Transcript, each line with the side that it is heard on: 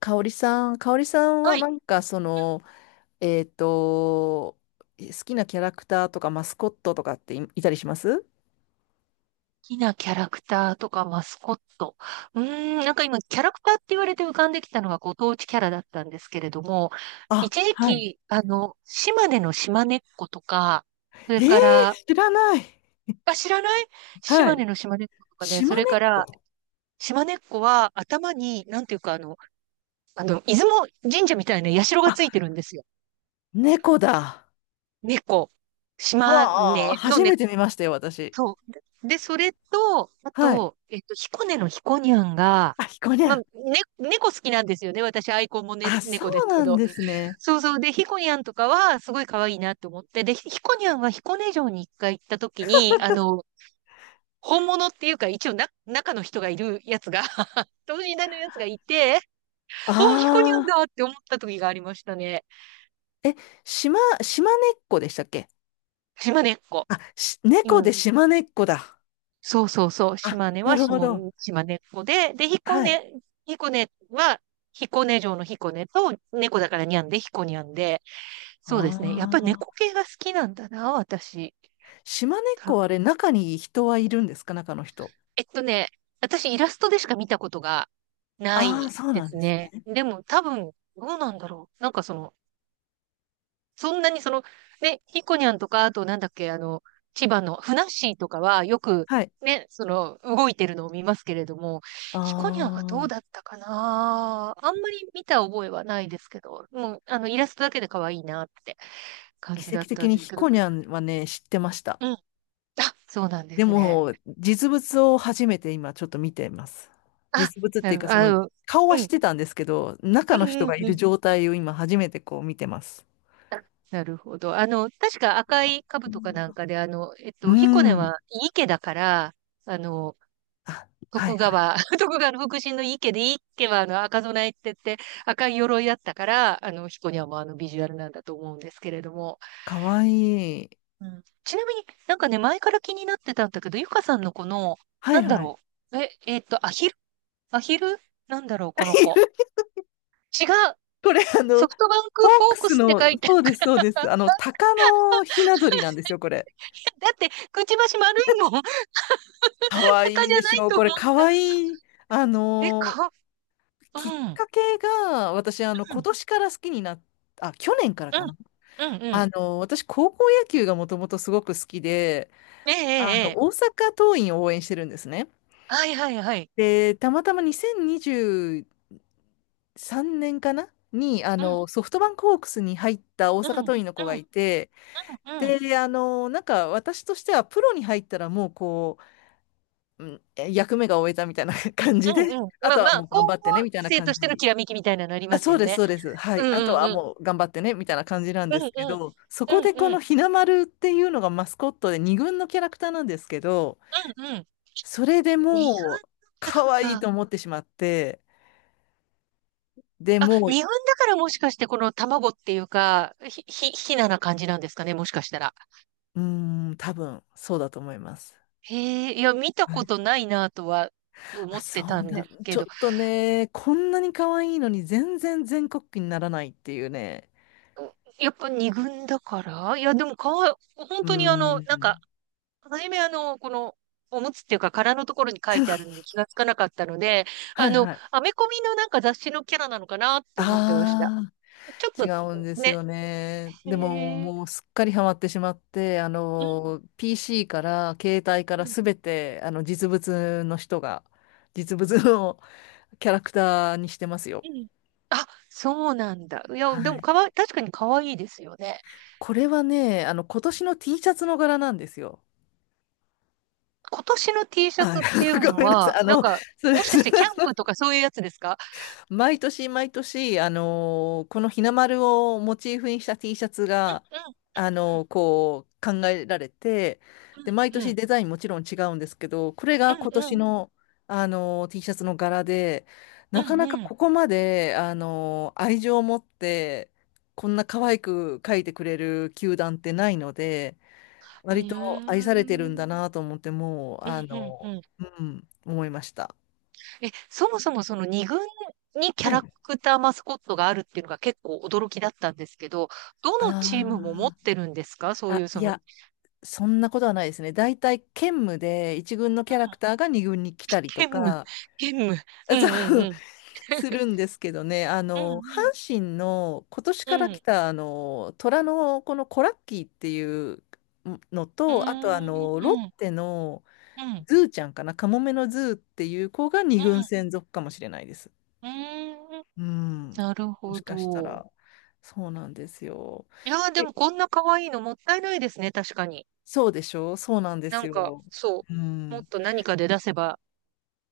left: 香織さん、香織さんは
right: はい。好
left: えっと、好きなキャラクターとかマスコットとかっていたりします？
right: きなキャラクターとかマスコット。うーん、なんか今、キャラクターって言われて浮かんできたのがご当地キャラだったんですけれども、
left: あ、
right: 一時期、島根の島根っ子とか、そ
left: え
right: れ
left: ー、
right: から、
left: 知らない。
right: あ、知らない。
left: は
right: 島根
left: い。
right: の島根っ子とかね、そ
left: 島根
right: れ
left: っ
right: から、
left: こ。
right: 島根っ子は頭に、なんていうか、出雲神社みたいな社が
left: あ、
right: ついてるんですよ。
left: 猫だ。
right: 猫。島
left: はあ、
right: 根の
left: 初め
right: 猫。
left: て見ましたよ、私。
right: そう。で、それと、あ
left: はい。
right: と、彦根の彦にゃんが、
left: あ、ひこにゃ
right: まあ、
left: ん。
right: ね、猫好きなんですよね。私、アイコンもね、
left: あ、そ
right: 猫で
left: う
right: すけ
left: なん
right: ど。
left: ですね。
right: そうそう。で、彦にゃんとかは、すごい可愛いなって思って。で、彦にゃんは彦根城に一回行った時に、本物っていうか、一応な、中の人がいるやつが 等身大 のやつがいて、おー、彦にゃん
left: ああ、
right: だって思った時がありましたね。
left: え、島根っこでしたっけ？
right: 島根っこ。う
left: 猫
right: ん。
left: で島根っこだ。
right: そうそうそう。
left: あ、なるほど。
right: 島根っ子で、彦
left: はい。
right: 根、彦根は、彦根城の彦根と、猫だからにゃんで、彦にゃんで。そうですね。やっぱり
left: あ、
right: 猫系が好きなんだな、私。
left: 島根っ
right: 多
left: こは
right: 分。
left: あれ、中に人はいるんですか、中の人。
right: えっとね、私イラストでしか見たことがな
left: ああ、
right: い
left: そう
right: で
left: なん
right: す
left: です
right: ね。
left: ね。
right: でも多分、どうなんだろう。なんかその、そんなにその、ね、ヒコニャンとか、あとなんだっけ、あの、千葉のふなっしーとかはよく
left: はい。
right: ね、その、動いてるのを見ますけれども、
left: あ
right: ヒコニャンはどう
left: あ、
right: だったかなあんまり見た覚えはないですけど、もう、イラストだけで可愛いなって感じ
left: 奇
right: だっ
left: 跡
right: た
left: 的
right: ん
left: に
right: です
left: ひ
right: けど、
left: こにゃんはね、知ってました。
right: うん。あ、そうなんで
left: で
right: すね。
left: も、実物を初めて今ちょっと見ています。
right: あ、
left: 実物っ
right: な
left: ていう
right: る、
left: か、そ
right: あ
left: の、
right: の、
left: 顔は
right: う
left: 知っ
right: ん、
left: てたんですけど、中
right: う
left: の人
right: ん、う
left: がい
right: ん、う
left: る
right: ん。
left: 状態を今初めてこう見てます。
right: あなるほど。確か赤い兜かなんかで、
left: う
right: ヒコネ
left: ん。
right: は池だから、あの、
left: あ、はいはい。
right: 徳川の福神の池で、池はあの赤備えって言って赤い鎧だったから、彦にはもうあのビジュアルなんだと思うんですけれども。
left: かわいい。
right: うん。ちなみになんかね、前から気になってたんだけど、ゆかさんのこの、
left: は
right: な
left: い
right: んだ
left: はい。
right: ろう。アヒルなんだろう、この子。違う。
left: これ、あの、
right: ソフトバン
left: ホ
right: ク
left: ー
right: フォー
left: ク
right: ク
left: ス
right: スって
left: の、
right: 書いて、
left: そうです、そうです。あの、鷹のひな鳥なんですよ、これ。
right: だって、くちばし丸いもん。
left: かわい
right: 鷹
left: い
right: じ
left: で
right: ゃな
left: し
right: い
left: ょう、
right: と思
left: これ。
right: っ
left: か
right: た。
left: わいい。あ
right: え、
left: のー
right: か、う
left: きっ
right: ん、うん、
left: かけが、私、あの、今年から好きになっ、あ、去年から
right: うん、
left: かな。
right: うん、うん。
left: 私、高校野球がもともとすごく好きで、
right: ええ、え
left: あ
right: え、
left: の、
right: え
left: 大
right: え
left: 阪桐蔭を応援してるんですね。
right: はいはいはい。
left: で、たまたま2023年かなに、あ
right: うん、
left: の、ソフトバンクホークスに入った大
right: う
left: 阪
right: ん、うん。
left: 桐蔭の子がいて、
right: うん。うん
left: で、あの、なんか私としてはプロに入ったらもうこう、うん、え役目が終えたみたいな 感
right: う
left: じで、
right: ん。
left: あ
right: まあ
left: と
right: ま
left: はも
right: あ、
left: う頑
right: 高
left: 張っ
right: 校
left: てねみたいな
right: 生と
left: 感
right: しての
left: じ。
right: きらめきみたいなのあり
left: あ、
right: ます
left: そう
right: よ
left: です、
right: ね。
left: そうです。は
right: う
left: い。
right: ん
left: あと
right: うん
left: は
right: うん。
left: もう頑張ってねみたいな感じなん
right: う
left: で
right: ん
left: すけ
right: うん。
left: ど、そこ
right: うん
left: でこ
right: う
left: の
right: ん。
left: ひなまるっていうのがマスコットで二軍のキャラクターなんですけど、
right: うんうん。
left: それで
right: 日本の
left: もう
right: キャラ
left: 可
right: クタ
left: 愛い
right: ー。
left: と思ってしまって、で
right: あ、
left: も
right: 日本だ
left: う、
right: からもしかしてこの卵っていうか、ひなな感じなんですかね、もしかしたら。
left: うーん、多分そうだと思います。
right: へえ、いや、見た
left: は
right: こ
left: い。
right: とないなとは思
left: あ、
right: っ
left: そ
right: てた
left: う
right: ん
left: だ。
right: です
left: ち
right: け
left: ょっ
right: ど、
left: とね、こんなに可愛いのに全然全国区にならないっていうね。
right: やっぱ二軍だからいや、でもかわい、本
left: う
right: 当にあ
left: ー
right: の、なんか
left: ん。
right: はじめあのこのおむつっていうか殻のところに書いてあるの気がつかなかったので
left: は
right: あ
left: い
right: の
left: はい。
right: アメコミのなんか雑誌のキャラなのかなって思ってました
left: ああ、
right: ちょっ
left: 違うんで
right: と
left: す
right: ね
left: よね。
right: う
left: でも、も
right: ん
left: うすっかりハマってしまって、あの、PC から、携帯
right: う
left: から
right: ん
left: すべて、あの、実物の キャラクターにしてますよ。
right: うんあそうなんだいや
left: は
right: でも
left: い。
right: かわ確かに可愛いですよね
left: これはね、あの、今年の T シャツの柄なんですよ。
right: 今年の T シャ
left: あ、
right: ツっていう
left: ご
right: の
left: めんなさい。
right: は
left: あ
right: なん
left: の、
right: か
left: そうで
right: もし
left: す。
right: かしてキャンプとかそういうやつですか
left: 毎年毎年、この日の丸をモチーフにした T シャツ
right: う
left: が、
right: ん
left: こう考えられて、で、毎
right: うんう
left: 年
right: ん
left: デザインもちろん違うんですけど、これ
right: う
left: が今年
right: ん
left: の、T シャツの柄で、
right: うん
left: なかな
right: う
left: か
right: んうん
left: ここまで、愛情を持って、こんな可愛く描いてくれる球団ってないので、
right: うん
left: 割と
right: うん
left: 愛されて
right: う
left: るん
right: ん
left: だなと思って、もう、
right: う
left: あ
right: んうん
left: の
right: うん
left: ーうん、思いました。
right: え、そもそもその二軍にキャ
left: はい。
right: ラクターマスコットがあるっていうのが結構驚きだったんですけど、どのチームも持っ
left: あ
right: てるんですかそ
left: あ。
right: うい
left: あ、
right: うそ
left: い
right: の、うん、
left: や、そんなことはないですね。大体兼務で一軍のキャラクターが二軍に来たりと
right: 兼務、
left: か、
right: 兼務。う んう
left: そ
right: ん
left: う、
right: うん。
left: するんですけどね、あ
right: う
left: の、阪
right: ん
left: 神の今年
right: う
left: か
right: ん
left: ら
right: う
left: 来
right: ん。
left: た、あの、虎のこのコラッキーっていうの
right: うー
left: と、あとあ
right: ん
left: の、ロッ
right: うん
left: テの
right: うん
left: ズーちゃんかな、カモメのズーっていう子が
right: う
left: 二軍
right: ん
left: 専属かもしれないです。
right: うーん
left: うん。
right: なる
left: も
right: ほ
left: しかした
right: ど。
left: ら、そうなんですよ。
right: いやー、で
left: え、
right: もこんな可愛いのもったいないですね、確かに。
left: そうでしょう、そうなんで
right: な
left: す
right: んか、
left: よ。
right: そ
left: う
right: う。もっ
left: ん。
right: と何かで出せば、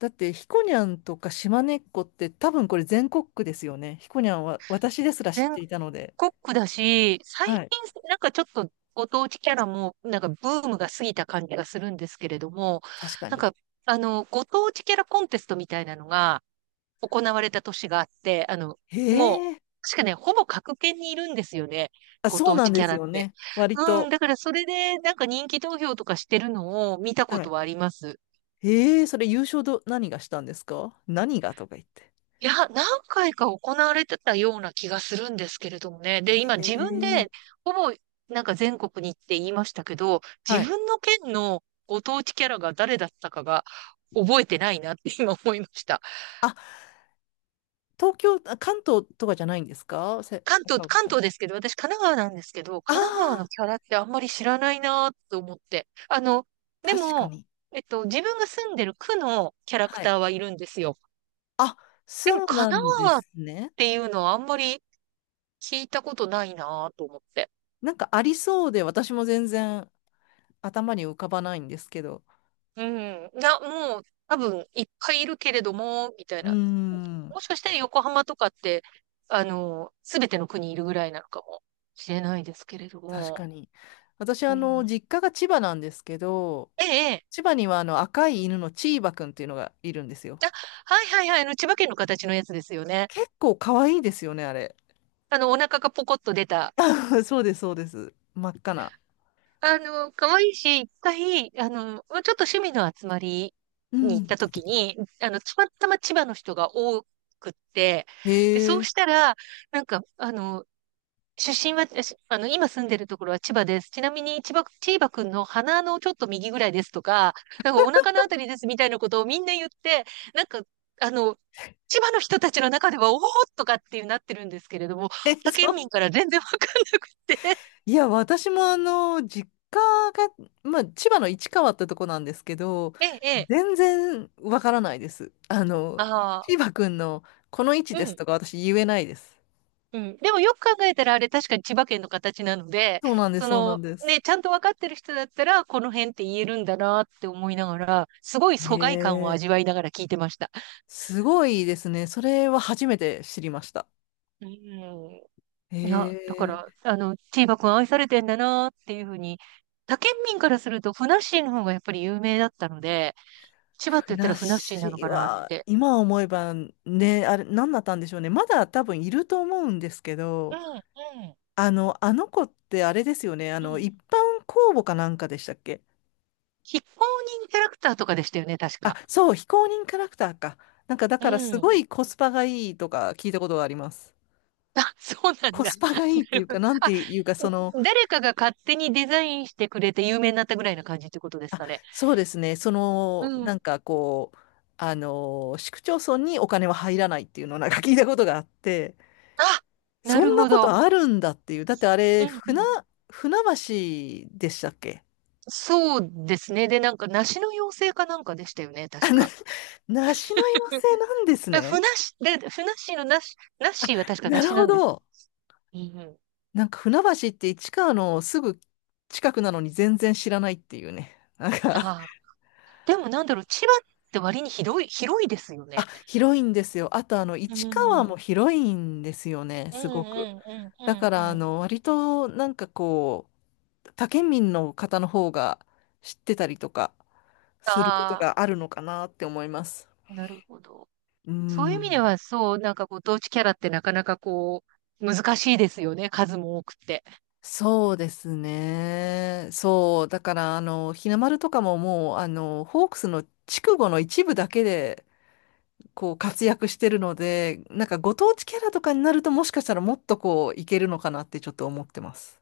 left: だって、ひこにゃんとか島根っこって多分これ全国区ですよね。ひこにゃんは私ですら知っ
right: 全
left: ていたので。
right: コックだし、最近、
left: はい。
right: なんかちょっとご当地キャラも、なんかブームが過ぎた感じがするんですけれども、
left: 確か
right: なん
left: に。
right: か、ご当地キャラコンテストみたいなのが行われた年があって、
left: へ
right: もう、
left: え。
right: 確かね、ほぼ各県にいるんですよね。
left: あ、
right: ご
left: そう
right: 当
left: な
right: 地
left: ん
right: キ
left: で
right: ャ
left: す
right: ラっ
left: よ
right: て。
left: ね。割
right: うん、
left: と。
right: だからそれで、なんか人気投票とかしてるのを見たこ
left: は
right: と
left: い。
right: はあります。
left: へえ、それ優勝何がしたんですか、何がとか言って。
right: いや、何回か行われてたような気がするんですけれどもね。で、今
left: へ
right: 自分で、
left: え。
right: ほぼ、なんか全国に行って言いましたけど、
left: は
right: 自
left: い。
right: 分の県のご当地キャラが誰だったかが覚えてないなって今思いました。
left: あ、東京、あ関東とかじゃないんですか、
right: 関東、
left: 赤荻
right: 関
left: さん。
right: 東ですけど、私神奈川なんですけど、
left: あ
right: 神奈川の
left: あ、
right: キャラってあんまり知らないなと思って。あの、で
left: 確か
right: も、
left: に。
right: 自分が住んでる区のキャラク
left: はい。
right: ターはいるんですよ。
left: あ、
right: でも
left: そう
right: 神
left: な
right: 奈
left: んで
right: 川っ
left: すね。
right: ていうのはあんまり聞いたことないなと思って。
left: なんかありそうで、私も全然頭に浮かばないんですけど。
right: うん。いや、もう、多分、いっぱいいるけれども、みたい
left: うー
right: な。
left: ん、
right: もしかしたら横浜とかって、すべての国いるぐらいなのかもしれないですけれど
left: 確
right: も。
left: かに。私、
right: う
left: あの、
right: ん。
left: 実家が千葉なんですけど、
right: ええ、ええ。
left: 千葉にはあの赤い犬のチーバくんっていうのがいるんですよ。
right: あ、はいはいはい。あの千葉県の形のやつですよね。
left: 結構可愛いですよね、あれ。
right: お腹がポコッと出た。
left: そうです、そうです。真っ赤な。
right: 可愛いし、一回、まあちょっと趣味の集まり
left: う
right: に行っ
left: ん。
right: た時に、たまたま千葉の人が多くって、で、
left: へ
right: そう
left: え。
right: したら、なんか、出身は、しあの、今住んでるところは千葉です。ちなみに、千葉くんの鼻のちょっと右ぐらいですとか、なんかお腹のあたりですみたいなことをみんな言って、なんか、あの、千葉の人たちの中では、おおとかっていうなってるんですけれども、
left: え、
right: 他
left: そ
right: 県民
left: う。
right: から全然わかんなくて。
left: いや、私もあの、実家が、まあ、千葉の市川ってとこなんですけど、
right: ええ、ええ、
left: 全然わからないです。あの、
right: ああ、
left: 千葉くんのこの位置
right: う
left: です
right: ん、
left: とか私言えないです。
right: うん。でもよく考えたら、あれ確かに千葉県の形なので、
left: そうなんです、
right: そ
left: そうなん
right: の、
left: です。
right: ね、ちゃんとわかってる人だったら、この辺って言えるんだなって思いながら、すごい疎外感を
left: へ、
right: 味わいながら聞いてました。
left: すごいですね。それは初めて知りました。
right: うん。
left: へ
right: いや、だから、
left: え。
right: チーバくん愛されてんだなっていうふうに、他県民からすると、ふなっしーの方がやっぱり有名だったので、千葉って
left: ふ
right: 言った
left: な
right: ら
left: っ
right: ふなっしー
left: し
right: なの
left: ー
right: かなっ
left: は、
right: て。
left: 今思えばね、あれ、何だったんでしょうね。まだ多分いると思うんですけ
right: う
left: ど、
right: ん、うん、
left: あの、あの子ってあれですよね。あ
right: う
left: の、
right: ん。
left: 一般公募かなんかでしたっけ？
right: 非公認キャラクターとかでしたよね、確
left: あ、
right: か。
left: そう、非公認キャラクターか。なんか、だ
right: う
left: からす
right: ん。
left: ごいコスパがいいとか聞いたことがあります。
right: あ、そうなん
left: コ
right: だ。
left: スパがいいって
right: な
left: い
right: る
left: う
right: ほ
left: か、
right: ど
left: なんて
right: あ、
left: いうか、その、
right: 誰かが勝手にデザインしてくれて有名になったぐらいな感じってことです
left: あ、
right: かね。
left: そうですね。そ
right: う
left: の、なん
right: ん。
left: かこう、あの、市区町村にお金は入らないっていうのをなんか聞いたことがあって、
right: あ、な
left: そ
right: る
left: んな
right: ほ
left: こ
right: ど。
left: とあるんだっていう。だってあ
right: う
left: れ、
right: んうん。
left: 船橋でしたっけ？
right: そうですね。で、なんか、梨の妖精かなんかでしたよね、確か。
left: 梨の寄せなんです
right: え、
left: ね。
right: ふなっしーのなし、なっしーは確かな
left: な
right: し
left: る
right: な
left: ほ
right: んですよ。
left: ど。
right: うんうん。
left: なんか船橋って市川のすぐ近くなのに全然知らないっていうね。なんか
right: ああ。でもなんだろう、千葉って割に広い、広いですよ
left: あ、
right: ね。
left: 広いんですよ。あとあの、
right: うん
left: 市
right: う
left: 川も
right: ん。
left: 広いんですよね、
right: うん
left: すごく。
right: うんうんう
left: だか
right: んう
left: らあ
right: ん。
left: の、割となんかこう、他県民の方の方が知ってたりとかすること
right: あ
left: があるのかなって思います。
right: あ、なるほど。
left: う
right: そういう意味で
left: ん。
right: は、そう、なんかご当地キャラってなかなかこう、難しいですよね。数も多くて。
left: そうですね。そう。だから、あの、日の丸とかももう、あの、ホークスの筑後の一部だけで、こう、活躍してるので、なんかご当地キャラとかになると、もしかしたらもっとこう、いけるのかなってちょっと思ってます。